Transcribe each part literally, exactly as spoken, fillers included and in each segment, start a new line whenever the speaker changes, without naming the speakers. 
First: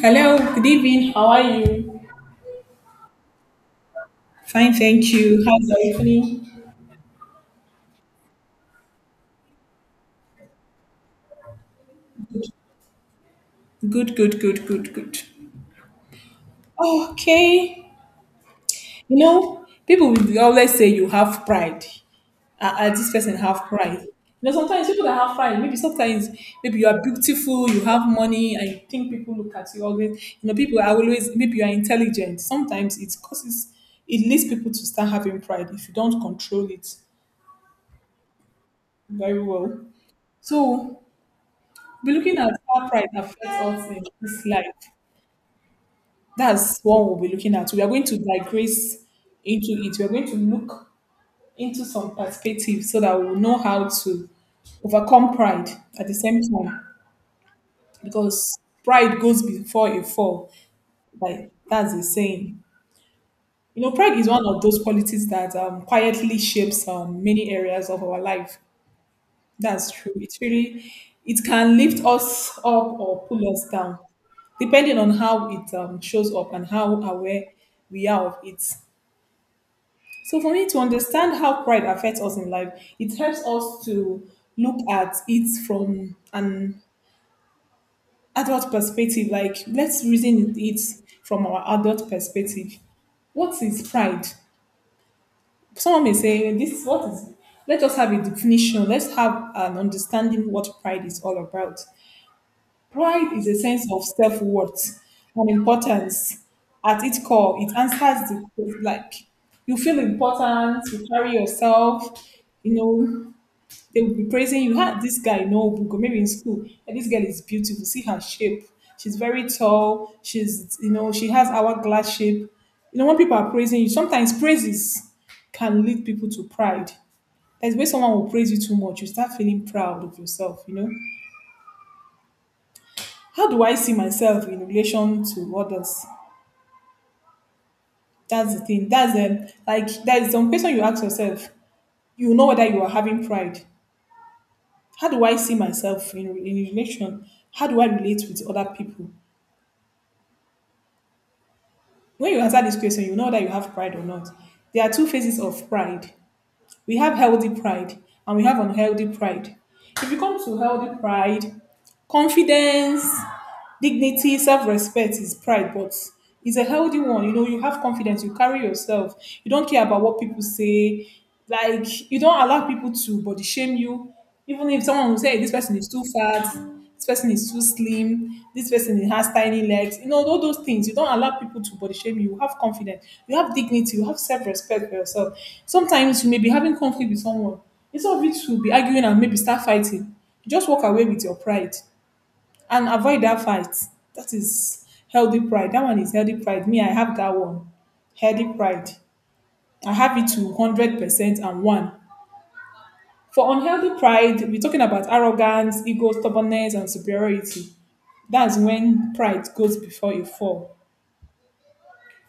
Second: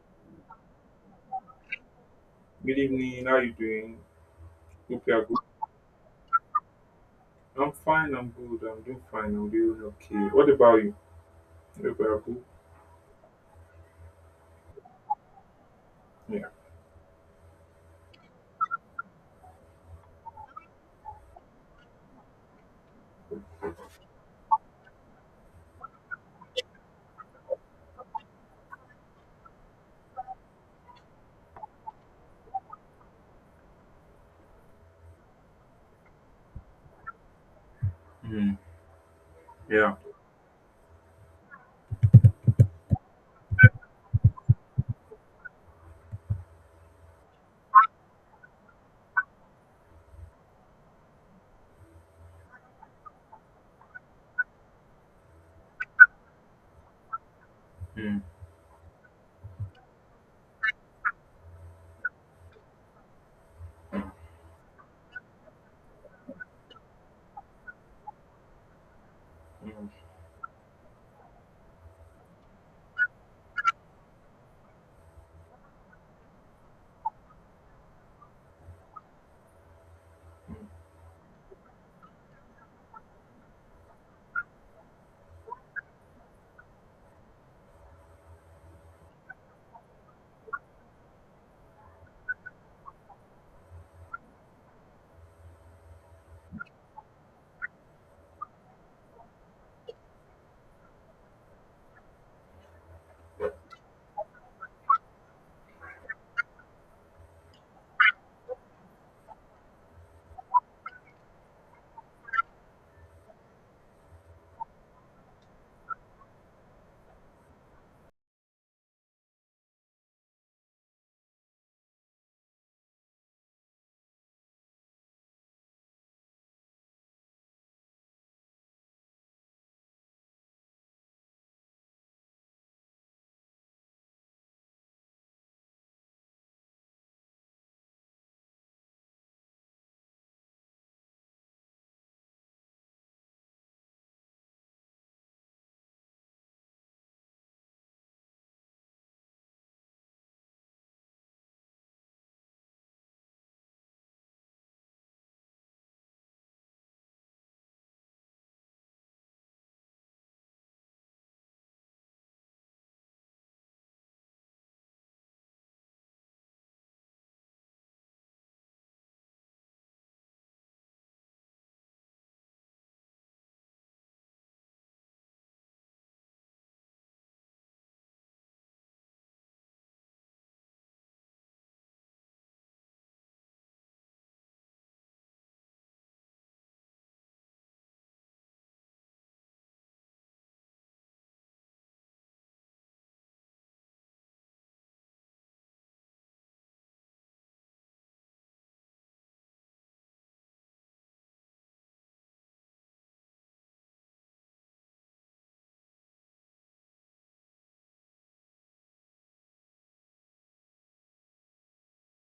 Hello, good evening. How are you?
Good evening. How you doing?
Fine,
Hope
thank
you are good.
you. How's your evening?
I'm fine. I'm good. I'm doing fine. I'm doing okay. What about you? Hope you are good.
Good, good, good, good, good.
Yeah.
Okay. You know, people will always say you have pride. Uh, uh, this person have pride. You know, sometimes people that have pride, maybe sometimes maybe you are beautiful, you have money, and you think people look at you always. You know, people are always maybe you are intelligent. Sometimes it causes it leads people to start having pride if you don't control it
Mm,
very well.
yeah.
So we'll be looking at how pride affects us in this life. That's what we'll be looking at. We are going to digress into it. We are going to look into some perspective so that we'll know how to overcome pride at the same time.
Mm,
Because pride goes before a fall. Like that's the saying. You know, pride is one of those qualities that um, quietly shapes um, many areas of our life.
mm, mm.
That's true. It's really, it can lift us up or pull us down, depending on how it um, shows up and how aware we are of it. So, for me to understand how pride affects us in life, it helps us to look at it from an adult perspective. Like, let's reason it from our adult perspective. What is pride? Someone may say, "This is what is, let us have a definition, let's have an understanding what pride is all about." Pride is a sense of self worth and importance at its core. It answers the question, like you feel important, you carry yourself, you know, they will be praising you. Ah, this guy, no book, or maybe in school, and this girl is beautiful. See her shape. She's very tall. She's, you know, she has hourglass shape. You know, when people are praising you, sometimes praises can lead people to pride. That's where someone will praise you too much. You start feeling proud of yourself. You know, how do I see myself in relation to others? That's the thing. That's um, like there is some question you ask yourself. You know whether you are having pride. How do I see myself in, in relation? How do I relate with other people? When you answer this question, you know that you have pride or not. There are two phases of pride. We have healthy pride and we have unhealthy pride. If you come to healthy pride, confidence, dignity, self-respect is pride, but it's a healthy one. You know, you have confidence, you carry yourself, you don't care about what people say, like you don't allow people to body shame you. Even if someone will say, "Hey, this person is too fat, this person is too slim, this person has tiny legs," you know, all those things, you don't allow people to body shame you. You have confidence, you have dignity, you have self-respect for yourself. Sometimes you may be having conflict with someone. Instead of you to be arguing and maybe start fighting, you just walk away with your pride and avoid that fight. That is healthy pride. That one is healthy pride. Me, I have that one. Healthy pride. I have it to one hundred percent and one. For unhealthy pride, we're talking about arrogance, ego, stubbornness, and superiority. That's when pride goes before a fall.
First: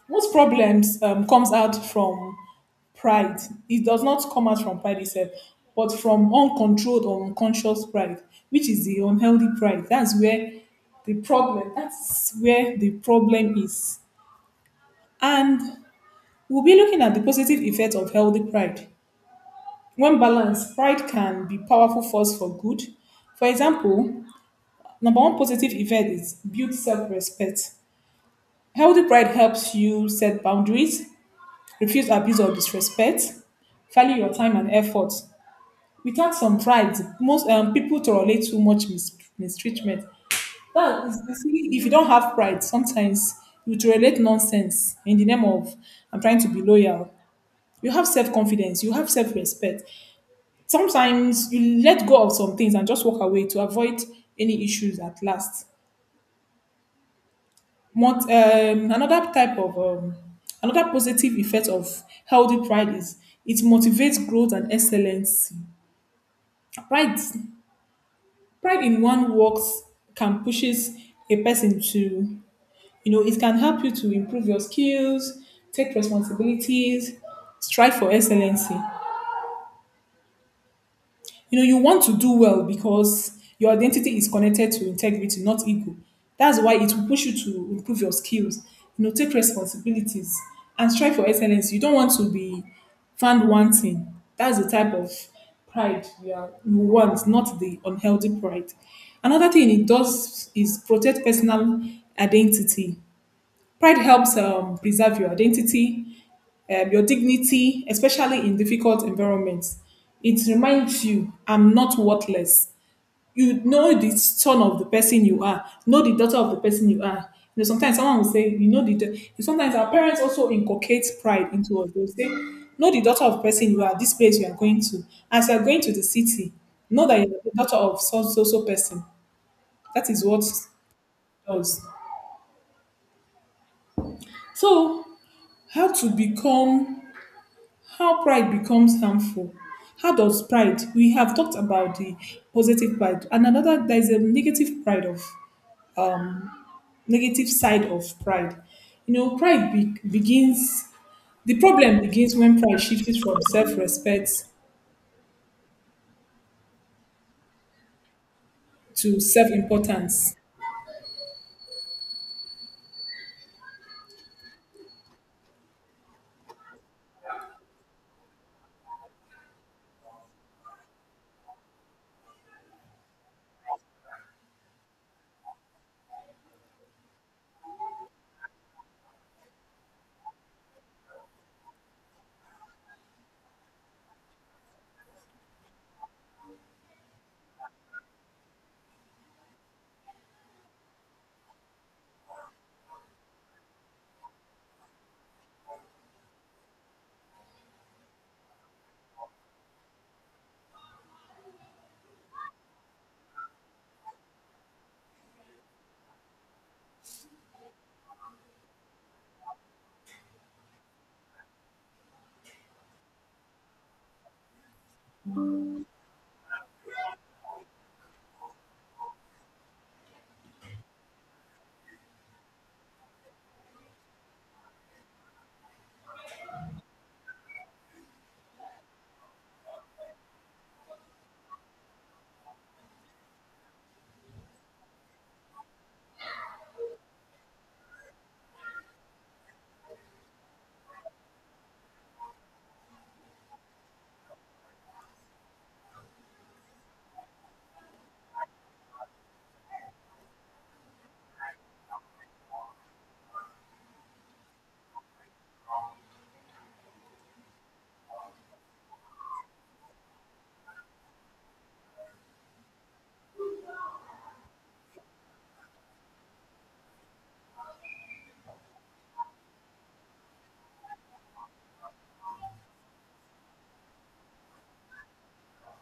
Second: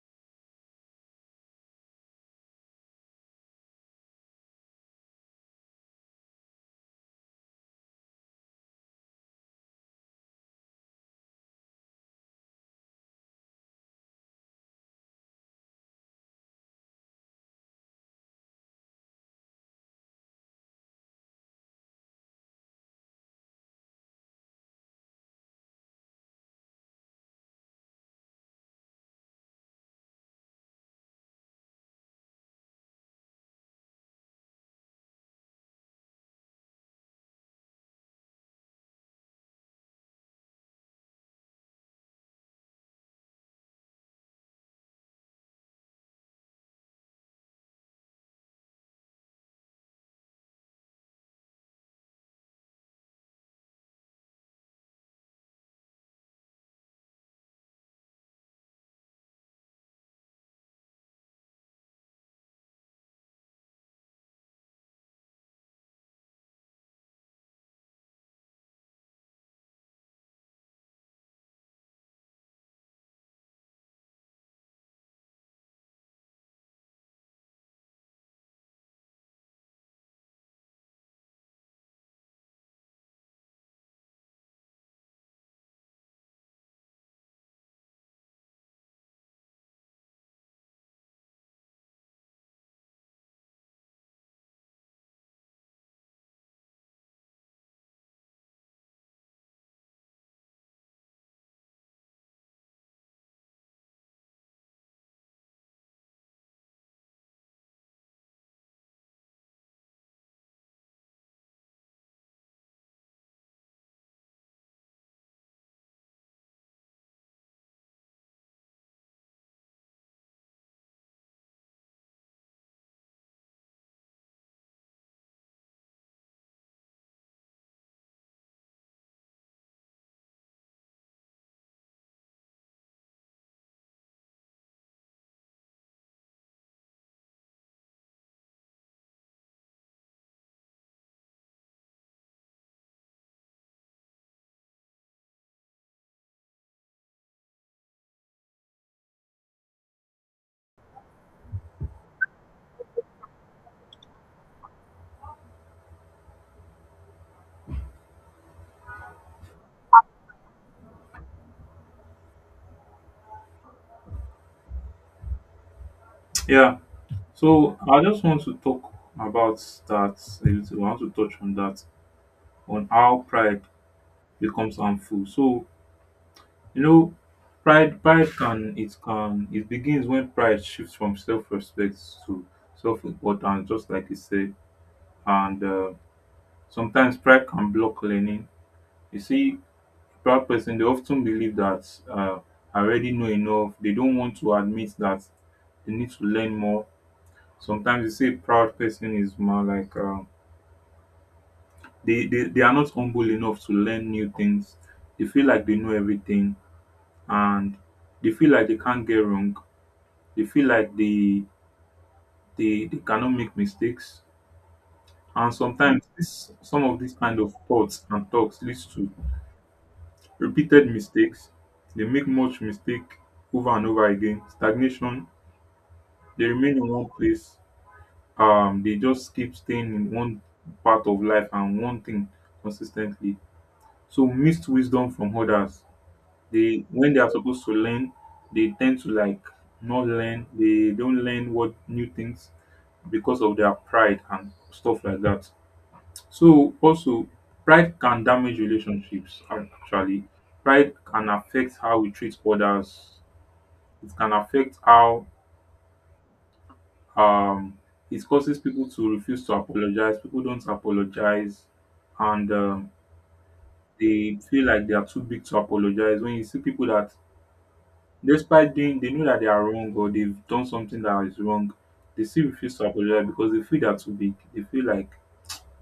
Most problems um, comes out from pride. It does not come out from pride itself, but from uncontrolled or unconscious pride, which is the unhealthy pride. That's where the problem. That's where the problem is. And we'll be looking at the positive effect of healthy pride. When balanced, pride can be powerful force for good. For example, number one positive effect is build self-respect. Healthy pride helps you set boundaries, refuse abuse or disrespect, value your time and effort. Without some pride, most um, people tolerate too much mis- mistreatment. That is, you see, if you don't have pride sometimes you tolerate nonsense in the name of, I'm trying to be loyal. You have self-confidence, you have self-respect. Sometimes you let go of some things and just walk away to avoid any issues at last. Mont- um, another type of um, another positive effect of healthy pride is it motivates growth and excellence. Pride pride in one works can pushes a person to, you know, it can help you to improve your skills, take responsibilities, strive for excellency. You know, you want to do well because your identity is connected to integrity, not ego. That's why it will push you to improve your skills, you know, take responsibilities and strive for excellence. You don't want to be found wanting. That's the type of pride you, are, you want, not the unhealthy pride. Another thing it does is protect personal identity. Pride helps um, preserve your identity, um, your dignity, especially in difficult environments. It reminds you, I'm not worthless. You know the son of the person you are, know the daughter of the person you are. You know, sometimes someone will say, "You know the. Da-" Sometimes our parents also inculcate pride into us. They'll say, know the daughter of the person you are, this place you are going to. As you are going to the city, know that you're the daughter of so so so person. That is what it does. So, how to become how pride becomes harmful. How does pride? We have talked about the positive pride, and another there is a negative pride of negative side of pride. You know, pride be, begins. The problem begins when pride shifts from self-respect to self-importance.
Yeah. So I just want to talk about that a little. I want to touch on that on how pride becomes harmful. So you know, pride pride can it can it begins when pride shifts from self-respect to self-importance, just like you said, and uh, sometimes pride can block learning. You see, proud person, they often believe that uh, I already know enough. They don't want to admit that they need to learn more. Sometimes you see, a proud person is more like um, they, they, they are not humble enough to learn new things. They feel like they know everything, and they feel like they can't get wrong. They feel like they, they, they cannot make mistakes. And sometimes this, some of these kind of thoughts and talks leads to repeated mistakes. They make much mistake over and over again. Stagnation. They remain in one place. Um, they just keep staying in one part of life and one thing consistently. So missed wisdom from others. They when they are supposed to learn, they tend to like not learn. They don't learn what new things because of their pride and stuff like that. So also pride can damage relationships actually. Pride can affect how we treat others. It can affect how um it causes people to refuse to apologize. People don't apologize, and um, they feel like they are too big to apologize. When you see people that despite doing they know that they are wrong or they've done something that is wrong, they still refuse to apologize because they feel they're too big. They feel like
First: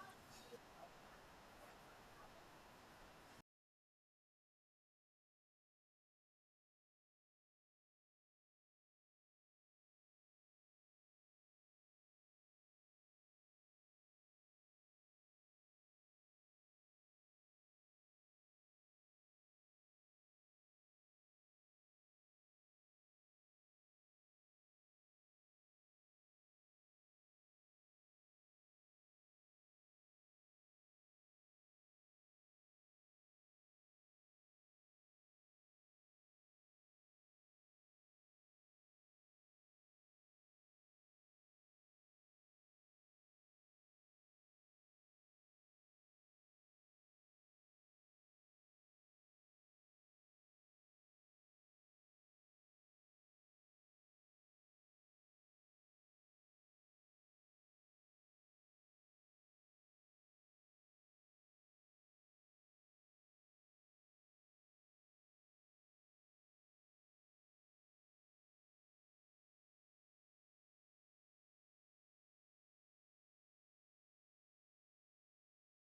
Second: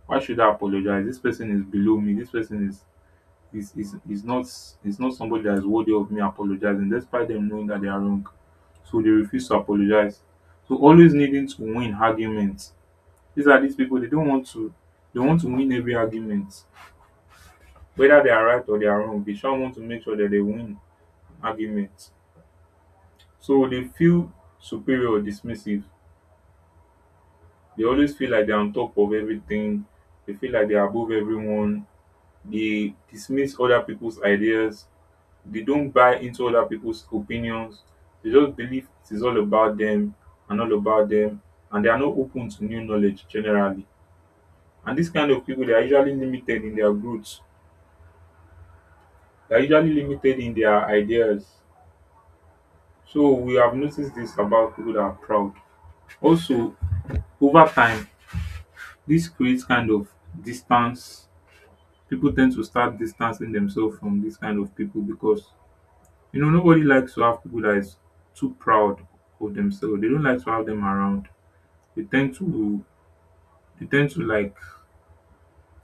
why should I apologize? This person is below me. This person is is is is not, is not somebody that is worthy of me apologizing despite them knowing that they are wrong. So they refuse to apologize. So always needing to win arguments. These are these people they don't want to they want to win every argument. Whether they are right or they are wrong, they sure want to make sure that they win arguments. So they feel superior or dismissive. They always feel like they're on top of everything. They feel like they're above everyone. They dismiss other people's ideas. They don't buy into other people's opinions. They just believe it is all about them and all about them, and they are not open to new knowledge generally. And this kind of people, they are usually limited in their growth. They are usually limited in their ideas. So we have noticed this about people that are proud. Also, over time, this creates kind of distance. People tend to start distancing themselves from this kind of people because you know nobody likes to have people that is too proud of themselves. They don't like to have them around. They tend to they tend to like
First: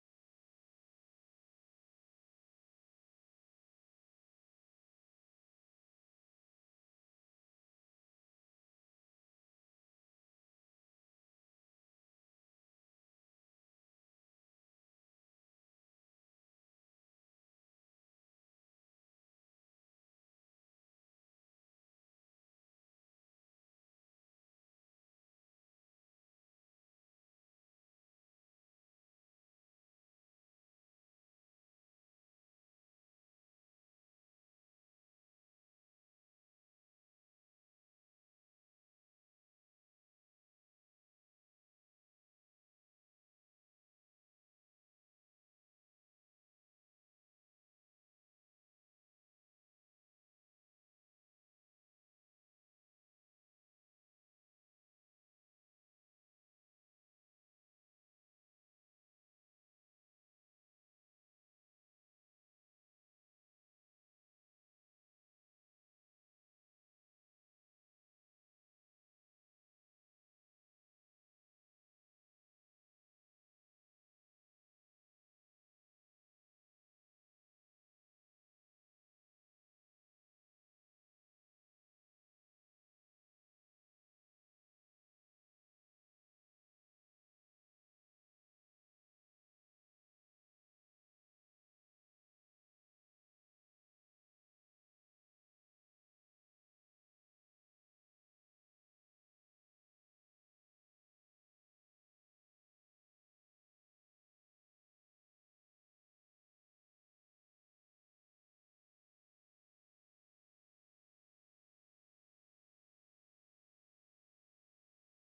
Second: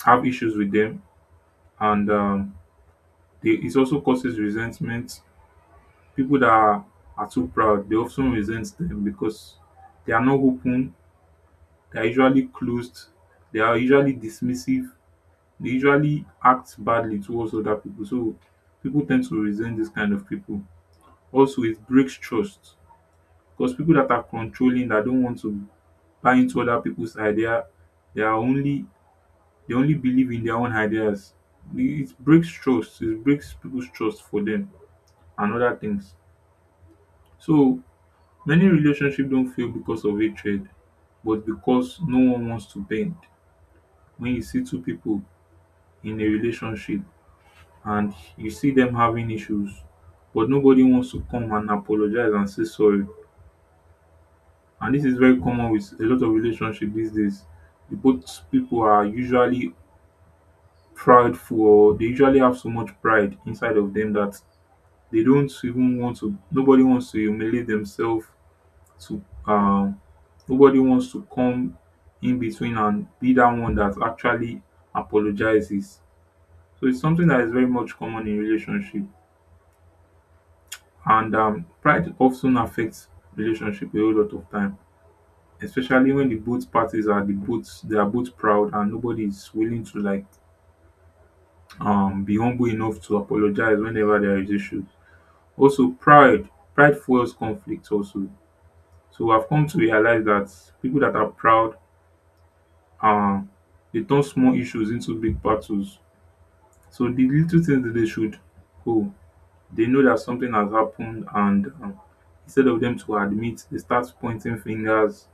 have issues with them, and um they, it also causes resentment. People that are, are too proud they often resent them because they are not open, they are usually closed, they are usually dismissive, they usually act badly towards other people, so people tend to resent this kind of people. Also it breaks trust because people that are controlling that don't want to buy into other people's idea, they are only they only believe in their own ideas. It breaks trust, it breaks people's trust for them and other things. So many relationships don't fail because of hatred, but because no one wants to bend. When you see two people in a relationship and you see them having issues, but nobody wants to come and apologize and say sorry. And this is very common with a lot of relationships these days. The both people are usually prideful or they usually have so much pride inside of them that they don't even want to nobody wants to humiliate themselves to um nobody wants to come in between and be that one that actually apologizes. So it's something that is very much common in relationship. And um, pride often affects relationship a whole lot of time, especially when the both parties are the both they are both proud and nobody is willing to like um be humble enough to apologize whenever there is issues. Also, pride pride fuels conflict also. So I've come to realize that people that are proud, um, they turn small issues into big battles. So the little things that they should, oh, they know that something has happened, and um, instead of them to admit, they start pointing fingers,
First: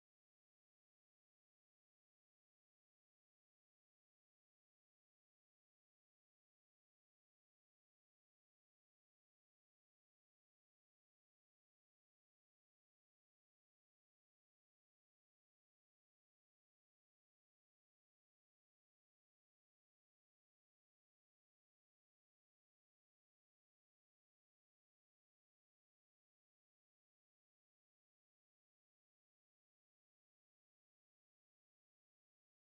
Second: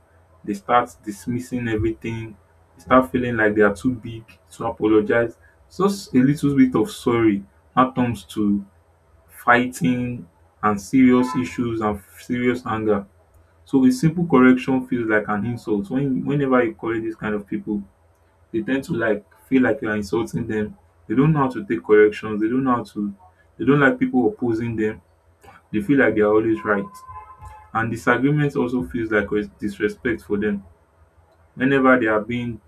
they start dismissing everything, they start feeling like they are too big to apologize. Just a little bit of sorry that comes to fighting and serious issues and serious anger. So a simple correction feels like an insult. When whenever you correct these kind of people, they tend to like feel like you are insulting them. They don't know how to take corrections. They don't know how to. They don't like people opposing them. They feel like they are always right. And disagreement also feels like res- disrespect for them. Whenever they are being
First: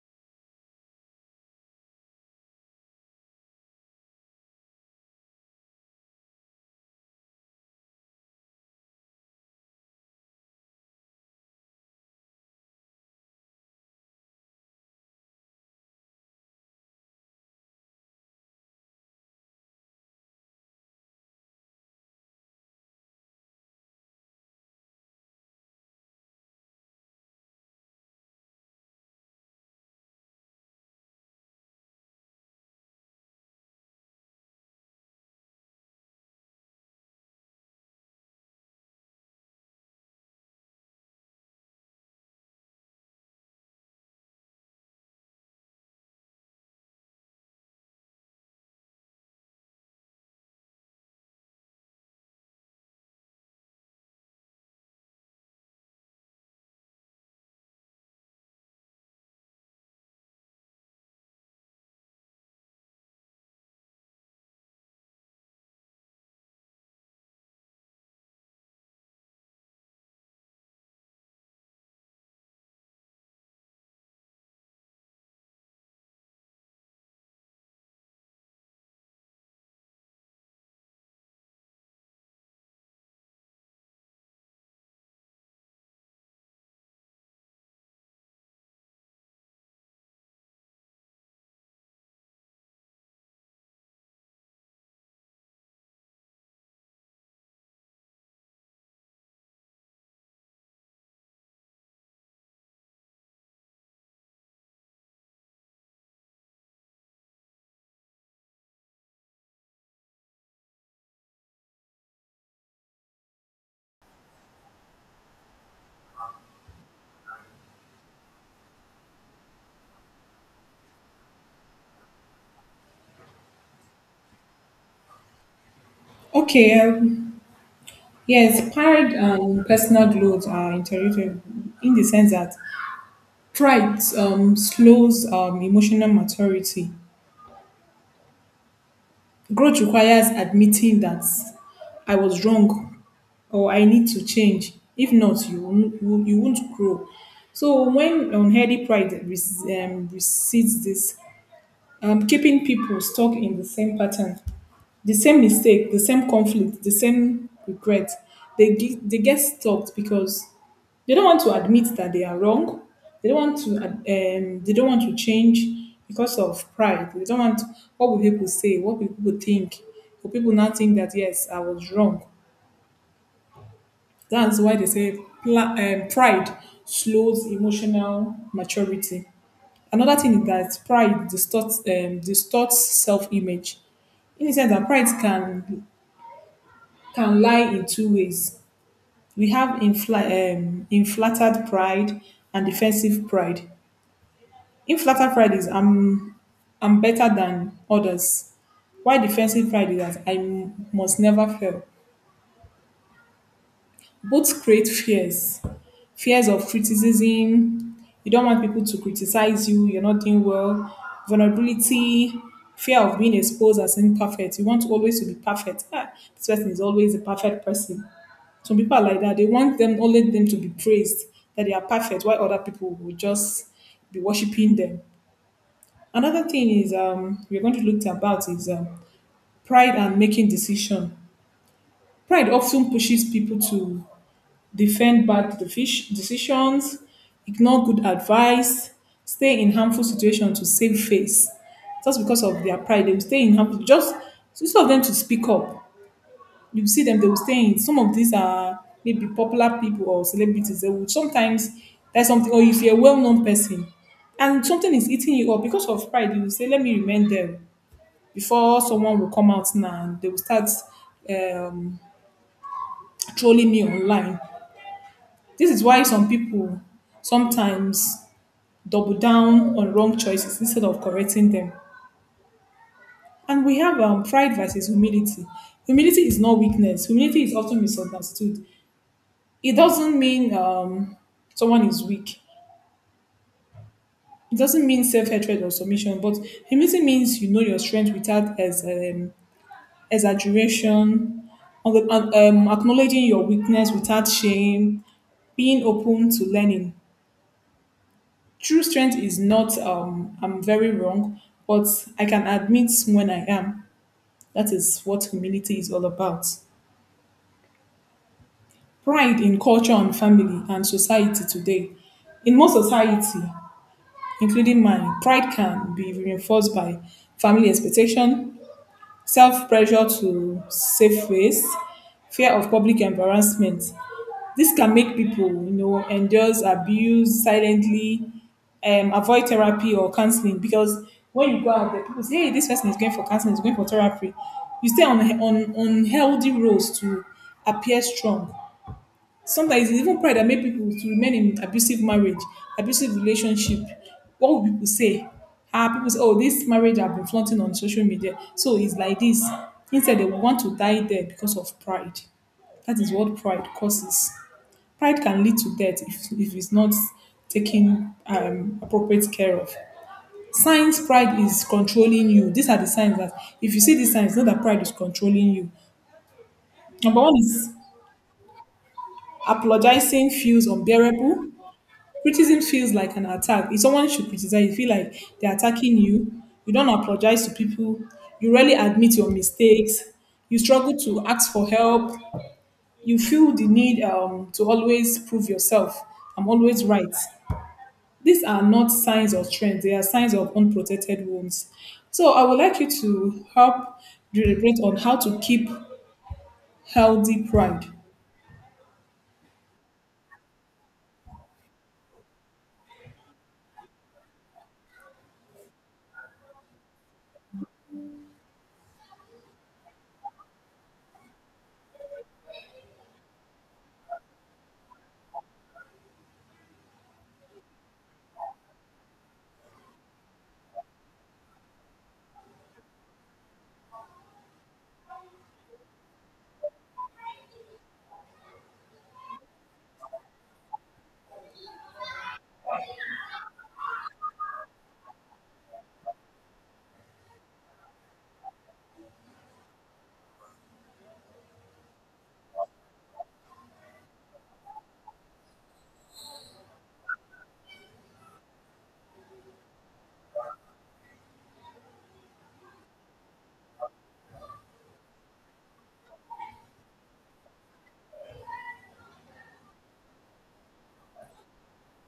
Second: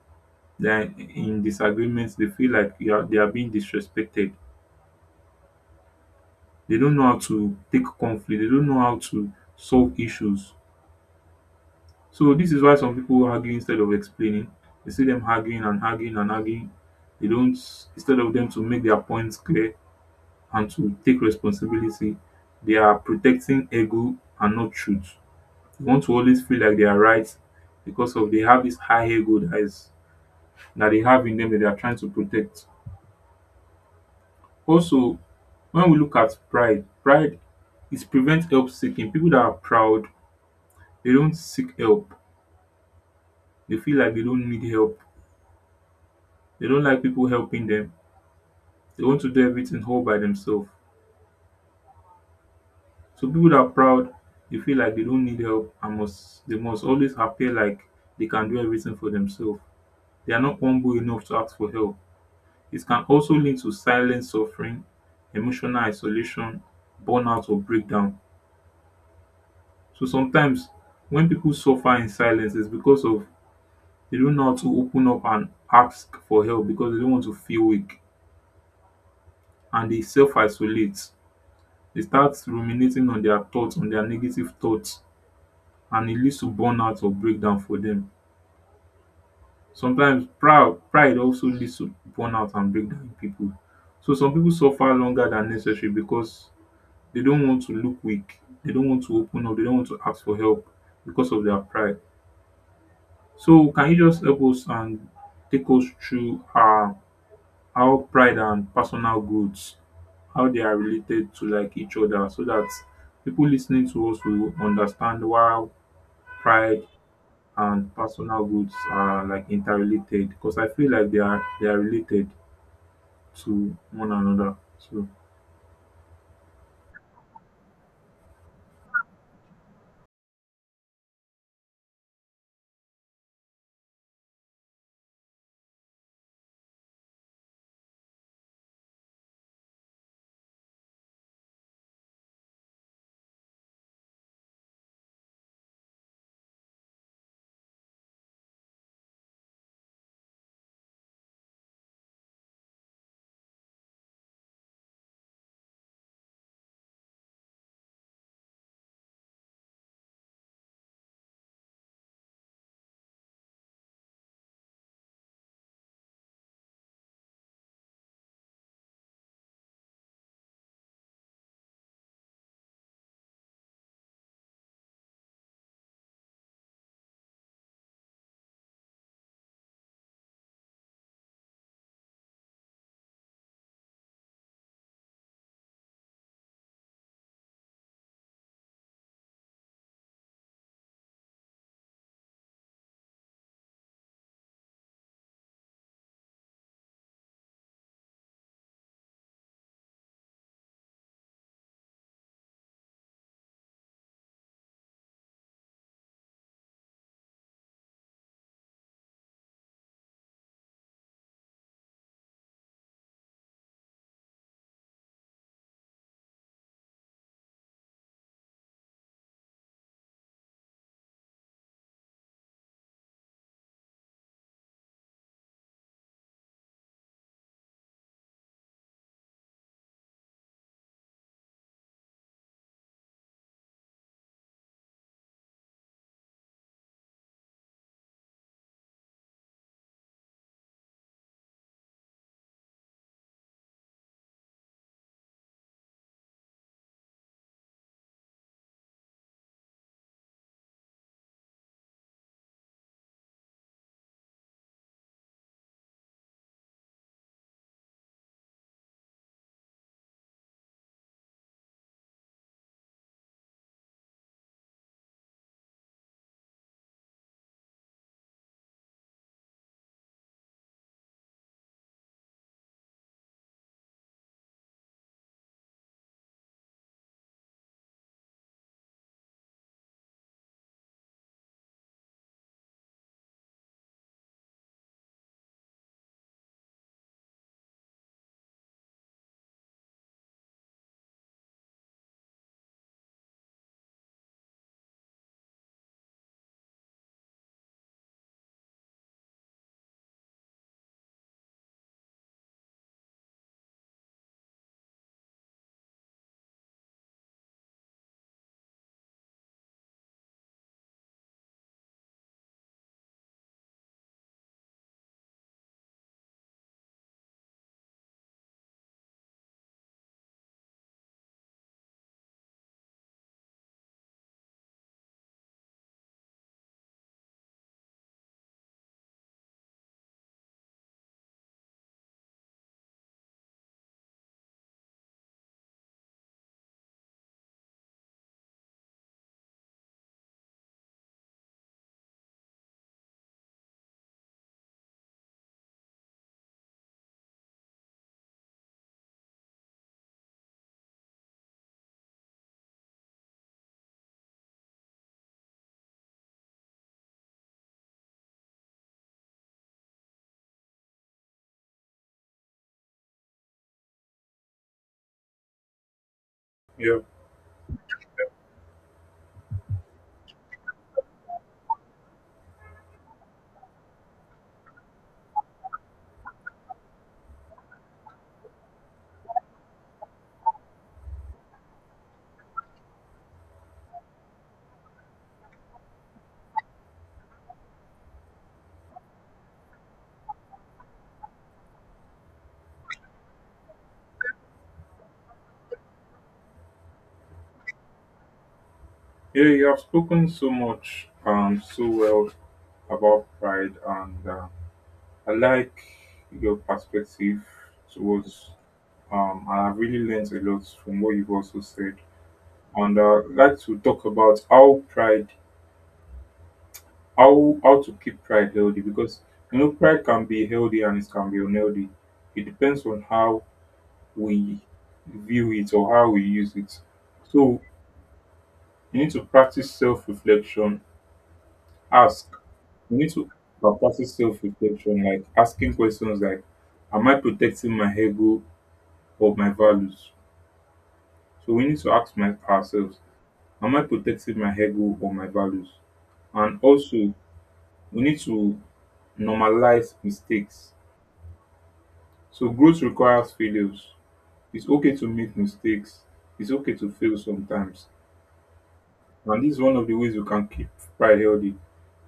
they are in disagreements, they feel like you are, they are being disrespected. They don't know how to take conflict. They don't know how to solve issues. So this is why some people argue instead of explaining. You see them arguing and arguing and arguing. They don't instead of them to make their points clear and to take responsibility, they are protecting ego and not truth. They want to always feel like they are right because of they have this high ego dat that they have in them that they are trying to protect. Also, when we look at pride, pride is prevent help seeking. People that are proud, they don't seek help. They feel like they don't need help. They don't like people helping them. They want to do everything all by themselves. So people that are proud, they feel like they don't need help and must they must always appear like they can do everything for themselves. They are not humble enough to ask for help. It can also lead to silent suffering, emotional isolation, burnout or breakdown. So sometimes when people suffer in silence, it's because of they don't know how to open up and ask for help because they don't want to feel weak, and they self isolate. They start ruminating on their thoughts, on their negative thoughts, and it leads to burnout or breakdown for them. Sometimes pride pride also leads to burnout and breakdown in pipu. So some people suffer longer than necessary because they don't want to look weak. They don't want to open up. They don't want to ask for help because of their pride. So can you just help us and take us through um how pride and personal growth, how they are related to like each other so that people listening to us will understand why pride and personal goods are like interrelated because I feel like they are they are related to one another. So
Okay, um, yes, pride and personal growth are interrelated in the sense that pride um, slows um, emotional maturity. Growth requires admitting that I was wrong or I need to change. If not, you won't, you you won't grow. So when unhealthy pride rec- um, recedes, this um, keeping people stuck in the same pattern, the same mistake, the same conflict, the same regret. They get, they get stuck because they don't want to admit that they are wrong. They don't want to ad- um, they don't want to change because of pride. They don't want what will people say, what will people think. Will people now think that yes, I was wrong. That's why they say pla- um, pride slows emotional maturity. Another thing is that pride distorts um, distorts self image. In the sense that pride can can lie in two ways. We have infla- um, inflated pride and defensive pride. Inflated pride is I'm I'm better than others. Why defensive pride is that I m- must never fail. Both create fears, fears of criticism. You don't want people to criticize you, you're not doing well. Vulnerability, fear of being exposed as imperfect. You want to always to be perfect. Ah, this person is always a perfect person. Some people are like that. They want them, only them to be praised, that they are perfect, while other people will just be worshiping them. Another thing is um we're going to look about is um, pride and making decision. Pride often pushes people to defend bad defish- decisions, ignore good advice, stay in harmful situations to save face. Just because of their pride, they will stay in harmful. Just instead of them to speak up, you see them. They will stay in. Some of these are maybe popular people or celebrities. They will sometimes that's something. Or if you're a well-known person, and something is eating you up because of pride, you will say, "Let me remain them." Before someone will come out now, and they will start um, trolling me online. This is why some people sometimes double down on wrong choices instead of correcting them. And we have um, pride versus humility. Humility is not weakness. Humility is often misunderstood. It doesn't mean um, someone is weak. It doesn't mean self-hatred or submission. But humility means you know your strength without as um, exaggeration, um, um, acknowledging your weakness without shame, being open to learning. True strength is not um I'm very wrong, but I can admit when I am. That is what humility is all about. Pride in culture and family and society today. In most society, including mine, pride can be reinforced by family expectation, self pressure to save face, fear of public embarrassment. This can make people, you know, endorse abuse silently, um, avoid therapy or counseling because when you go out there, people say, "Hey, this person is going for counseling, is going for therapy." You stay on on on healthy roads to appear strong. Sometimes it's even pride that make people to remain in abusive marriage, abusive relationship. What will people say? Ah, people say, "Oh, this marriage I've been flaunting on social media, so it's like this." Instead, they want to die there because of pride. That is what pride causes. Pride can lead to death if, if it's not taken um, appropriate care of. Signs pride is controlling you. These are the signs that if you see these signs, know that pride is controlling you.
yeah,
Number one is apologizing feels unbearable. Criticism feels like an attack. If someone should criticize, you feel like they're attacking you. You don't apologize to people. You rarely admit your mistakes. You struggle to ask for help. You feel the need um, to always prove yourself. I'm always right. These are not signs of strength, they are signs of unprotected wounds. So I would like you to help deliberate on how to keep healthy pride.
yeah, you have spoken so much um so well about pride, and uh, I like your perspective towards um, and I've really learned a lot from what you've also said. And uh, I'd like to talk about how pride, how how to keep pride healthy because you know pride can be healthy and it can be unhealthy. It depends on how we view it or how we use it. So you need to practice self reflection, ask. You need to practice self reflection, like asking questions like, am I protecting my ego or my values? So we need to ask my, ourselves, am I protecting my ego or my values? And also, we need to normalize mistakes. So growth requires failures. It's okay to make mistakes, it's okay to fail sometimes. And this is one of the ways we can keep pride healthy.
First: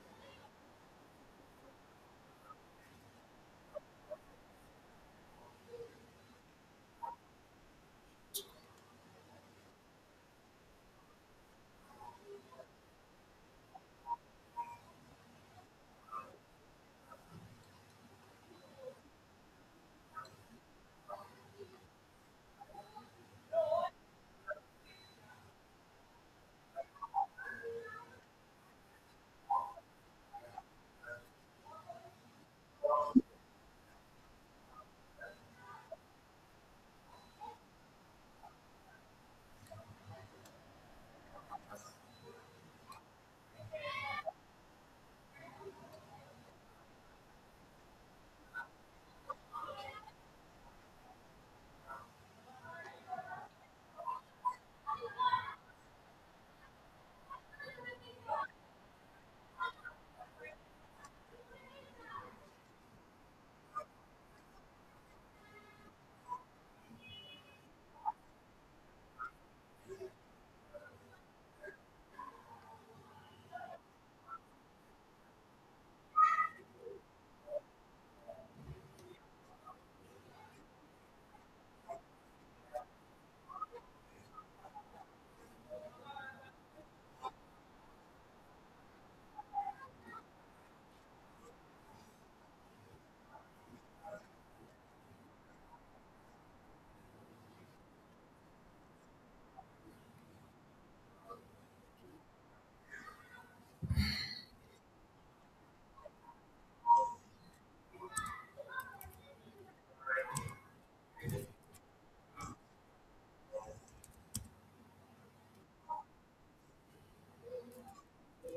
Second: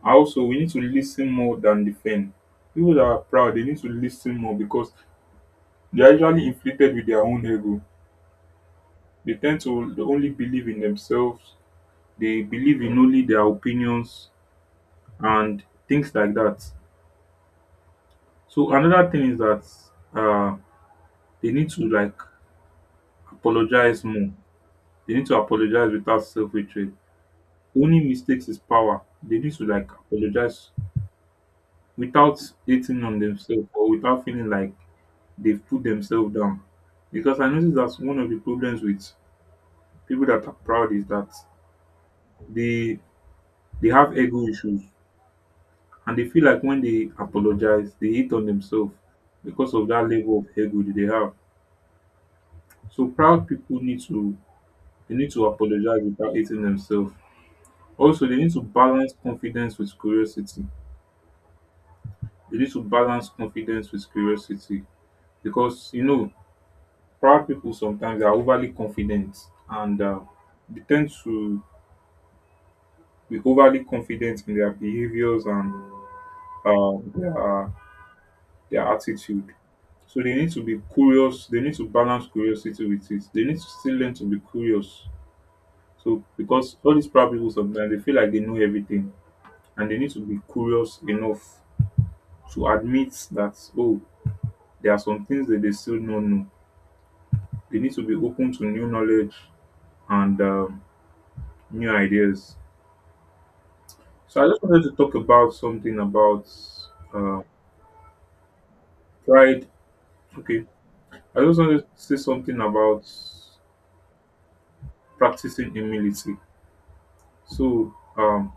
And also, we need to listen more than defend. People that are proud, they need to listen more because they are usually inflated with their own ego. They tend to only believe in themselves. They believe in only their opinions and things like that. So another thing is that uh, they need to like apologize more. They need to apologize without self-hatred. Only mistakes is power. They need to like apologize without hating on themselves or without feeling like they've put themselves down. Because I notice that's one of the problems with people that are proud is that they they have ego issues and they feel like when they apologize, they hate on themselves because of that level of ego that they have. So proud people need to they need to apologize without hating themselves. Also, they need to balance confidence with curiosity. They need to balance confidence with curiosity because you know proud people sometimes are overly confident and um dey ten to be overly confident in their behaviours and um their dia attitude. So they need to be curious. They need to balance curiosity with it. They need to still learn to be curious, so because all these proud people sometimes they feel like they know everything, and they need to be curious enough to admit that oh, there are some things that they still don't know. They need to be open to new knowledge and um new ideas. So I just wanted to talk about something about uh, pride. Okay, I just wanted to say something about practicing humility. So um,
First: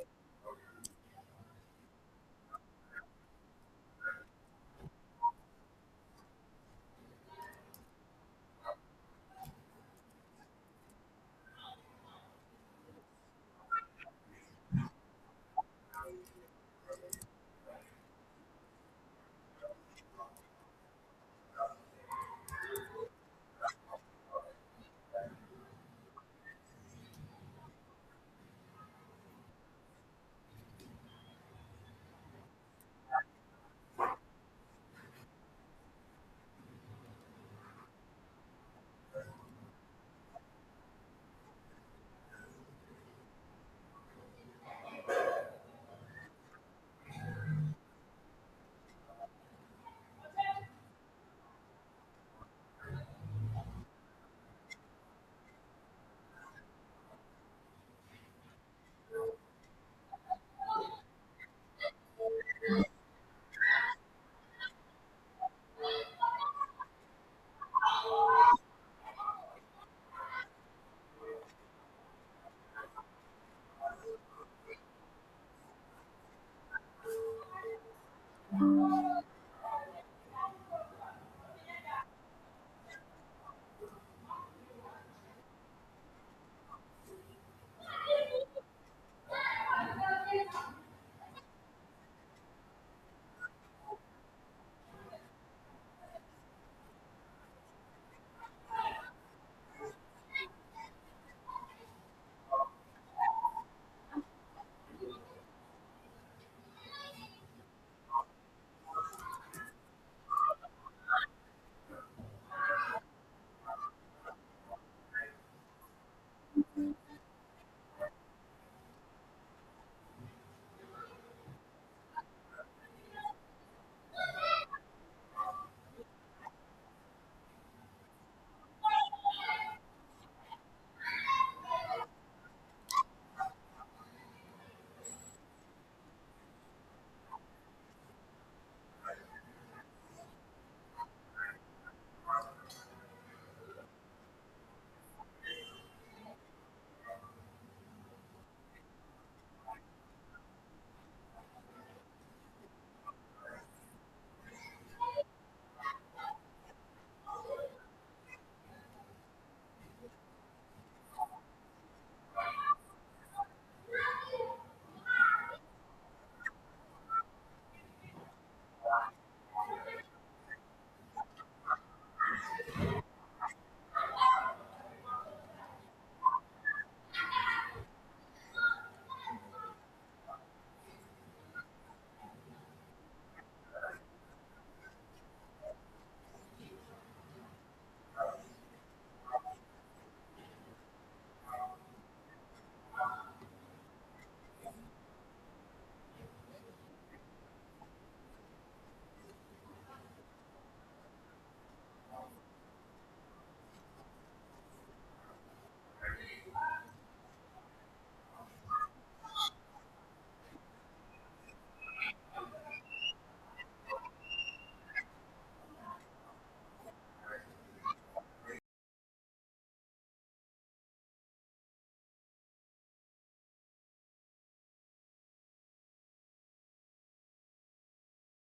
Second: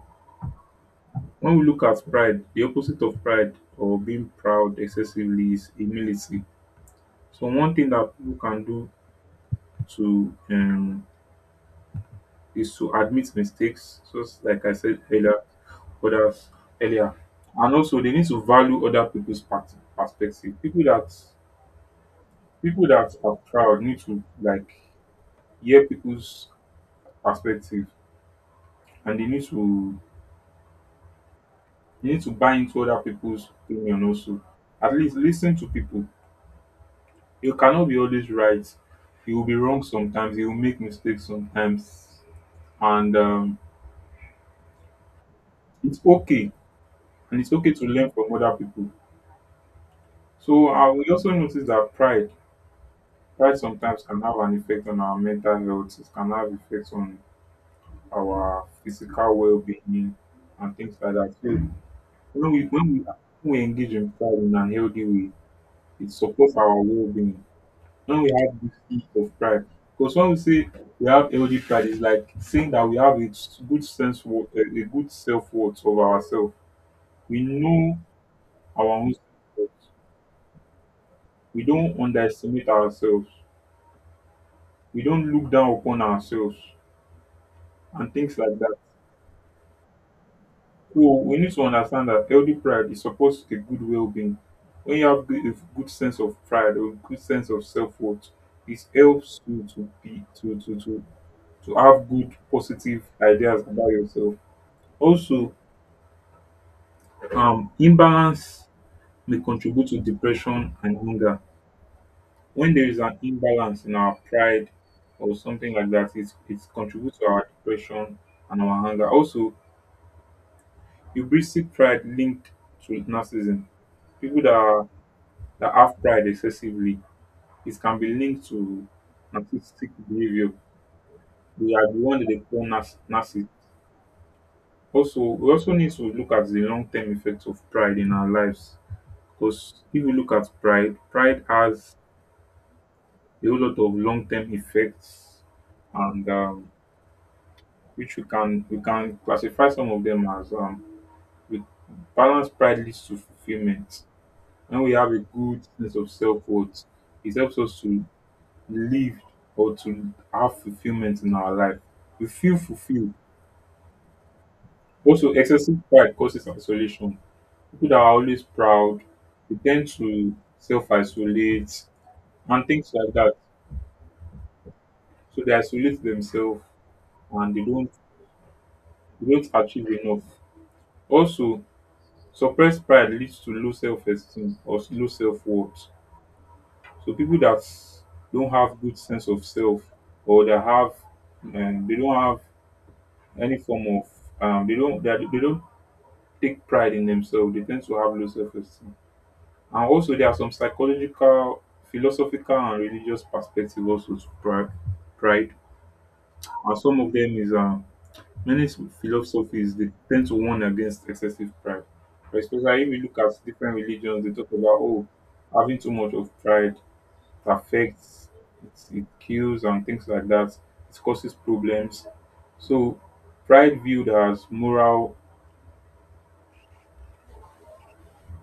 when we look at pride, the opposite of pride or being proud excessively is humility. So one thing that people can do to um, is to admit mistakes, just like I said earlier, others earlier, and also they need to value other people's part- perspective. People that people that are proud need to like hear people's perspective, and they need to they need to buy into other people's opinion also. At least listen to people. You cannot be always right. You will be wrong sometimes, you will make mistakes sometimes. And um, it's okay. And it's okay to learn from other people. So I will also notice that pride, pride sometimes can have an effect on our mental health, it can have effects on our physical well being and things like that. So When we when we when we engage in pride in a healthy way, it supports our well being. When we have this sense of pride, because when we say we have healthy pride, it's like saying that we have a s- good sense, wo- a a good self worth of ourselves. We know our own. Self. We don't underestimate ourselves. We don't look down upon ourselves and things like that. So we need to understand that healthy pride is supposed to a good well-being. When you have good, a good sense of pride or good sense of self-worth, it helps you to be to to to to have good positive ideas about yourself. Also, um, imbalance may contribute to depression and hunger. When there is an imbalance in our pride or something like that, it it contributes to our depression and our hunger. Also, hubristic pride linked to narcissism. People that are that have pride excessively, it can be linked to narcissistic behavior. They are the one that they call narciss- narcissist. Also, we also need to look at the long-term effects of pride in our lives. Because if we look at pride, pride has a whole lot of long-term effects, and um, which we can we can classify some of them as um, with balanced pride leads to fulfillment. When we have a good sense of self-worth, it helps us to Live or to have fulfillment in our life. We feel fulfilled. Also, excessive pride causes isolation. People that are always proud, they tend to self isolate and things like that. So they isolate themselves and they don't they don't achieve enough. Also, suppressed pride leads to low self esteem or low self worth. So people that don't have good sense of self or they have um, they don't have any form of um, they don't they, are- they don't take pride in themselves, they tend to have low self esteem. And also, there are some psychological, philosophical, and religious perspective also to pride. pride. And some of them is um, many s- philosophies they tend to warn against excessive pride. But especially if you look at different religions, they talk about oh, having too much of pride affects, it, it kills, and things like that. It causes problems. So, pride viewed as moral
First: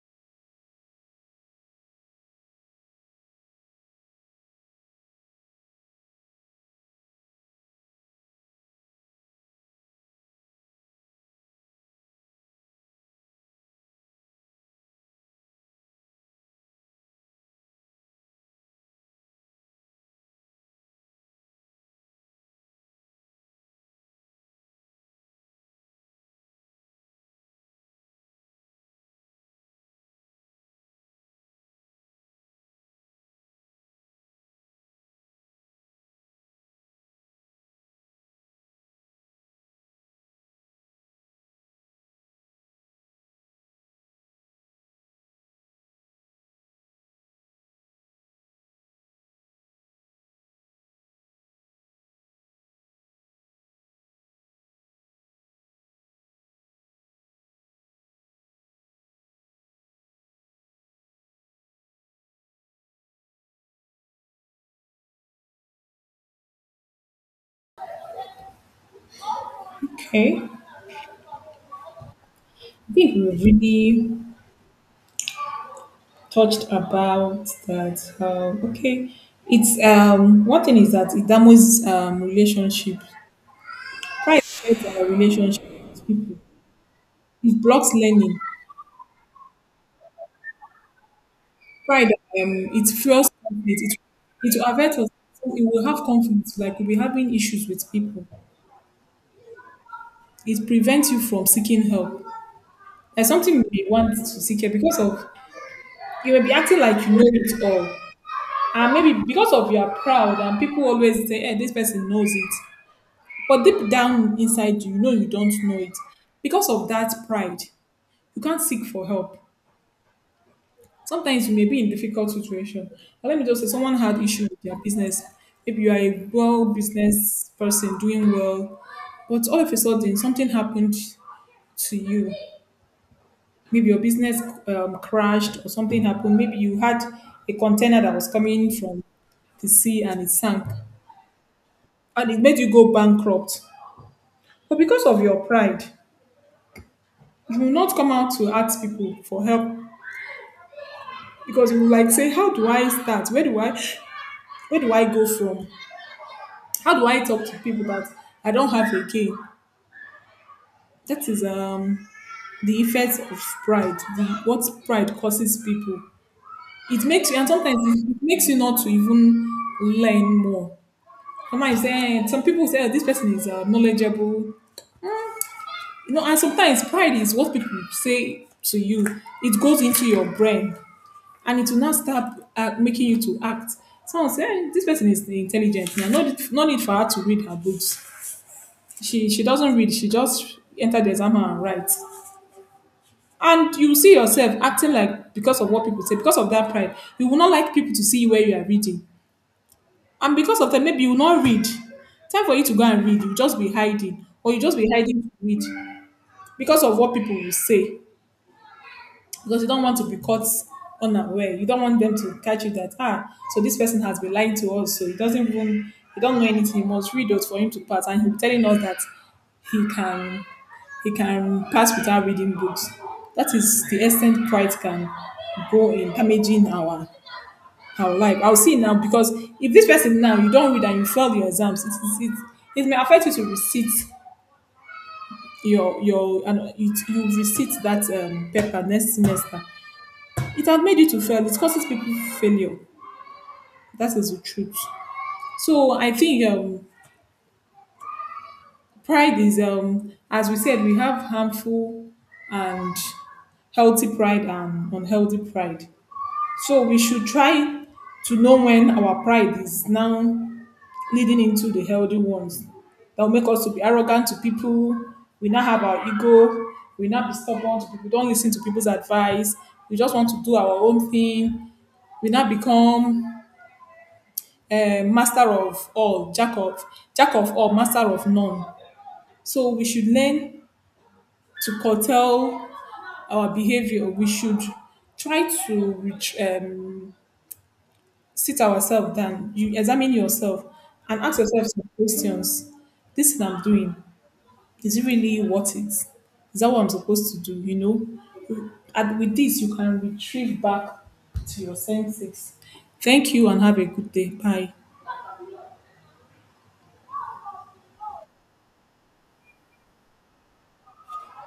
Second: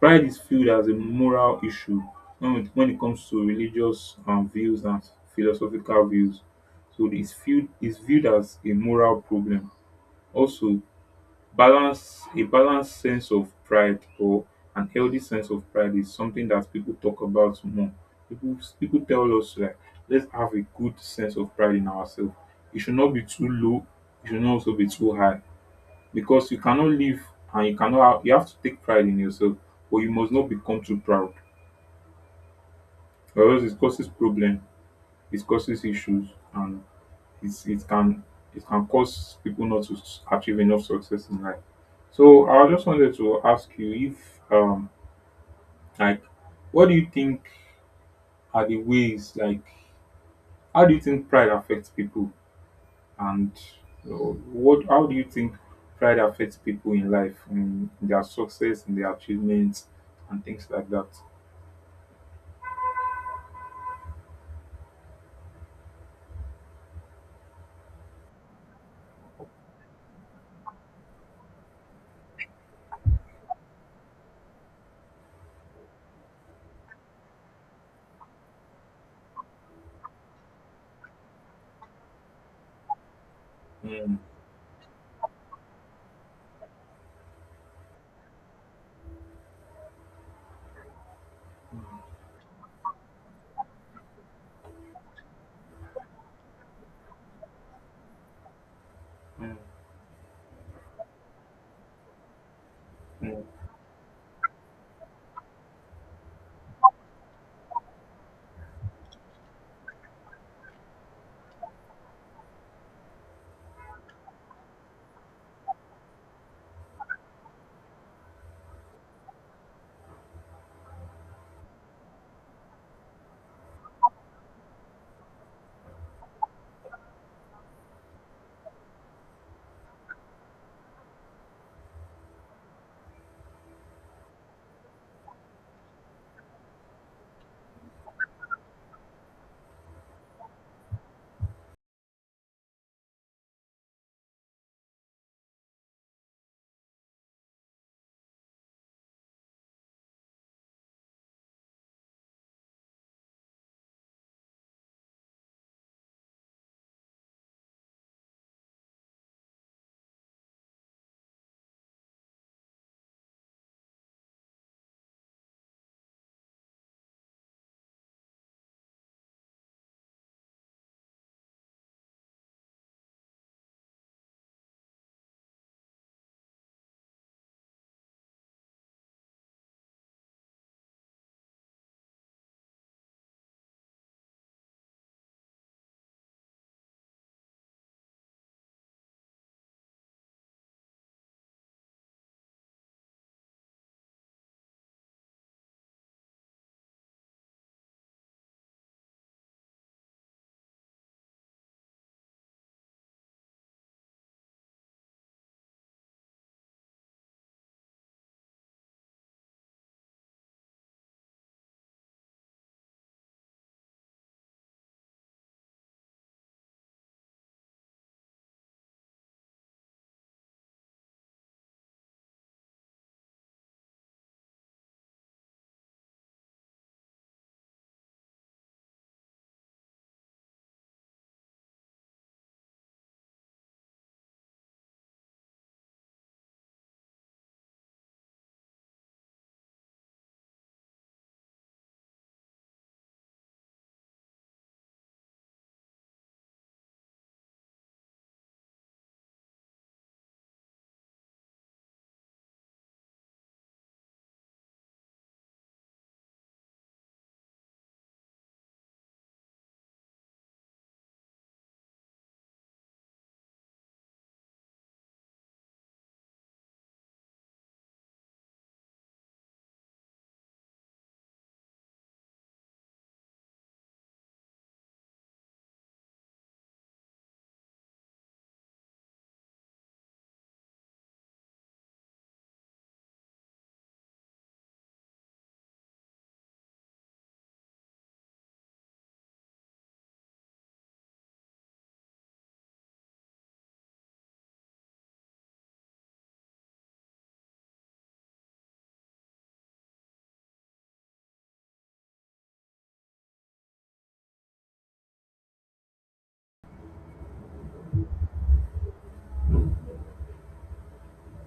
Pride is viewed as a moral issue when it when it comes to religious um, views and philosophical views. So it's viewed is viewed as a moral problem. Also, balance a balanced sense of pride or an healthy sense of pride is something that people talk about more. People people tell us like let's have a good sense of pride in ourselves. It should not be too low. It should not also be too high, because you cannot live and you cannot you have to take pride in yourself but you must not become too proud, or else it causes problem, it causes issues, and it's, it can it can cause people not to s- achieve enough success in life. So I just wanted to ask you if um like, what do you think are the ways, like how do you think pride affects people, and you know, what how do you think pride affects people in life, in their success, in their achievements, and things like that.
Okay. I think we really touched about that. Um, okay. It's um one thing is that it damages um relationship.
Mm.
Pride affects our relationship with people. It blocks learning.
Mm.
Pride um it fuels conflict. It, it will affect us. So it will have conflict, like we'll be having issues with people.
Mm.
It prevents you from seeking help. There's
Mm.
something you may want to seek help because of you may be acting like you know it all. And maybe because of you are proud and people always say, hey, this person knows it. But deep down inside you, you know you don't know it. Because of that pride, you can't seek for help. Sometimes you may be in difficult situation. But let me just say someone had issue with their business. Maybe you are a well business person doing well, but all of a sudden something happened to you, maybe your business um, crashed or something happened. Maybe you had a container that was coming from the sea and it sank and it made you go bankrupt. But because of your pride, you will not come out to ask people for help, because you will like say, "How do I start? Where do I where do I go from? How do I talk to people that I don't have again?" That is um the effects of pride, the, what pride causes people. It makes you, and sometimes it it makes you not to even learn more. Mama is saying some people say, "Oh, this person is uh, knowledgeable, you know," and sometimes pride is what people say to you. It goes into your brain, and it will not start uh, making you to act. Someone say, "Eh, this person is intelligent. Now, no, need- no need for her to read her books. She she doesn't read. She just enter the exam hall and writes." And you see yourself acting like, because of what people say, because of that pride, you will not like people to see where you are reading. And because of that, maybe you will not read. Time for you to go and read, you just be hiding, or you just be hiding to read because of what people will say. Because you don't want to be caught unaware. You don't want them to catch you that, "Ah, so this person has been lying to us. So he doesn't even, he don't know anything. He must read us for him to pass, and he'll be telling us that he can he can pass without reading books." That is the extent pride can go in damaging our— I'll like I'll see now, because if this person now you don't read and you fail your exams, it it, it, it may affect you to receipt your your, and it, you receipt that um, paper next semester. It has made you to fail. It causes people failure. That is the truth. So I think um, pride is, um as we said, we have harmful and healthy pride and unhealthy pride. So we should try to know when our pride is now leading into the healthy ones that will make us to be arrogant to people. We now have our ego. We now be stubborn to people. Don't listen to people's advice. We just want to do our own thing. We now become a master of all, jack of jack of all, master of none. So we should learn to curtail our behavior. We should try to ret- um, sit ourselves down. You examine yourself and ask yourself some questions. This is what I'm doing, is it really worth it? Is that what I'm supposed to do? You know, and with this, you can retrieve back to your senses. Thank you and have a good day. Bye.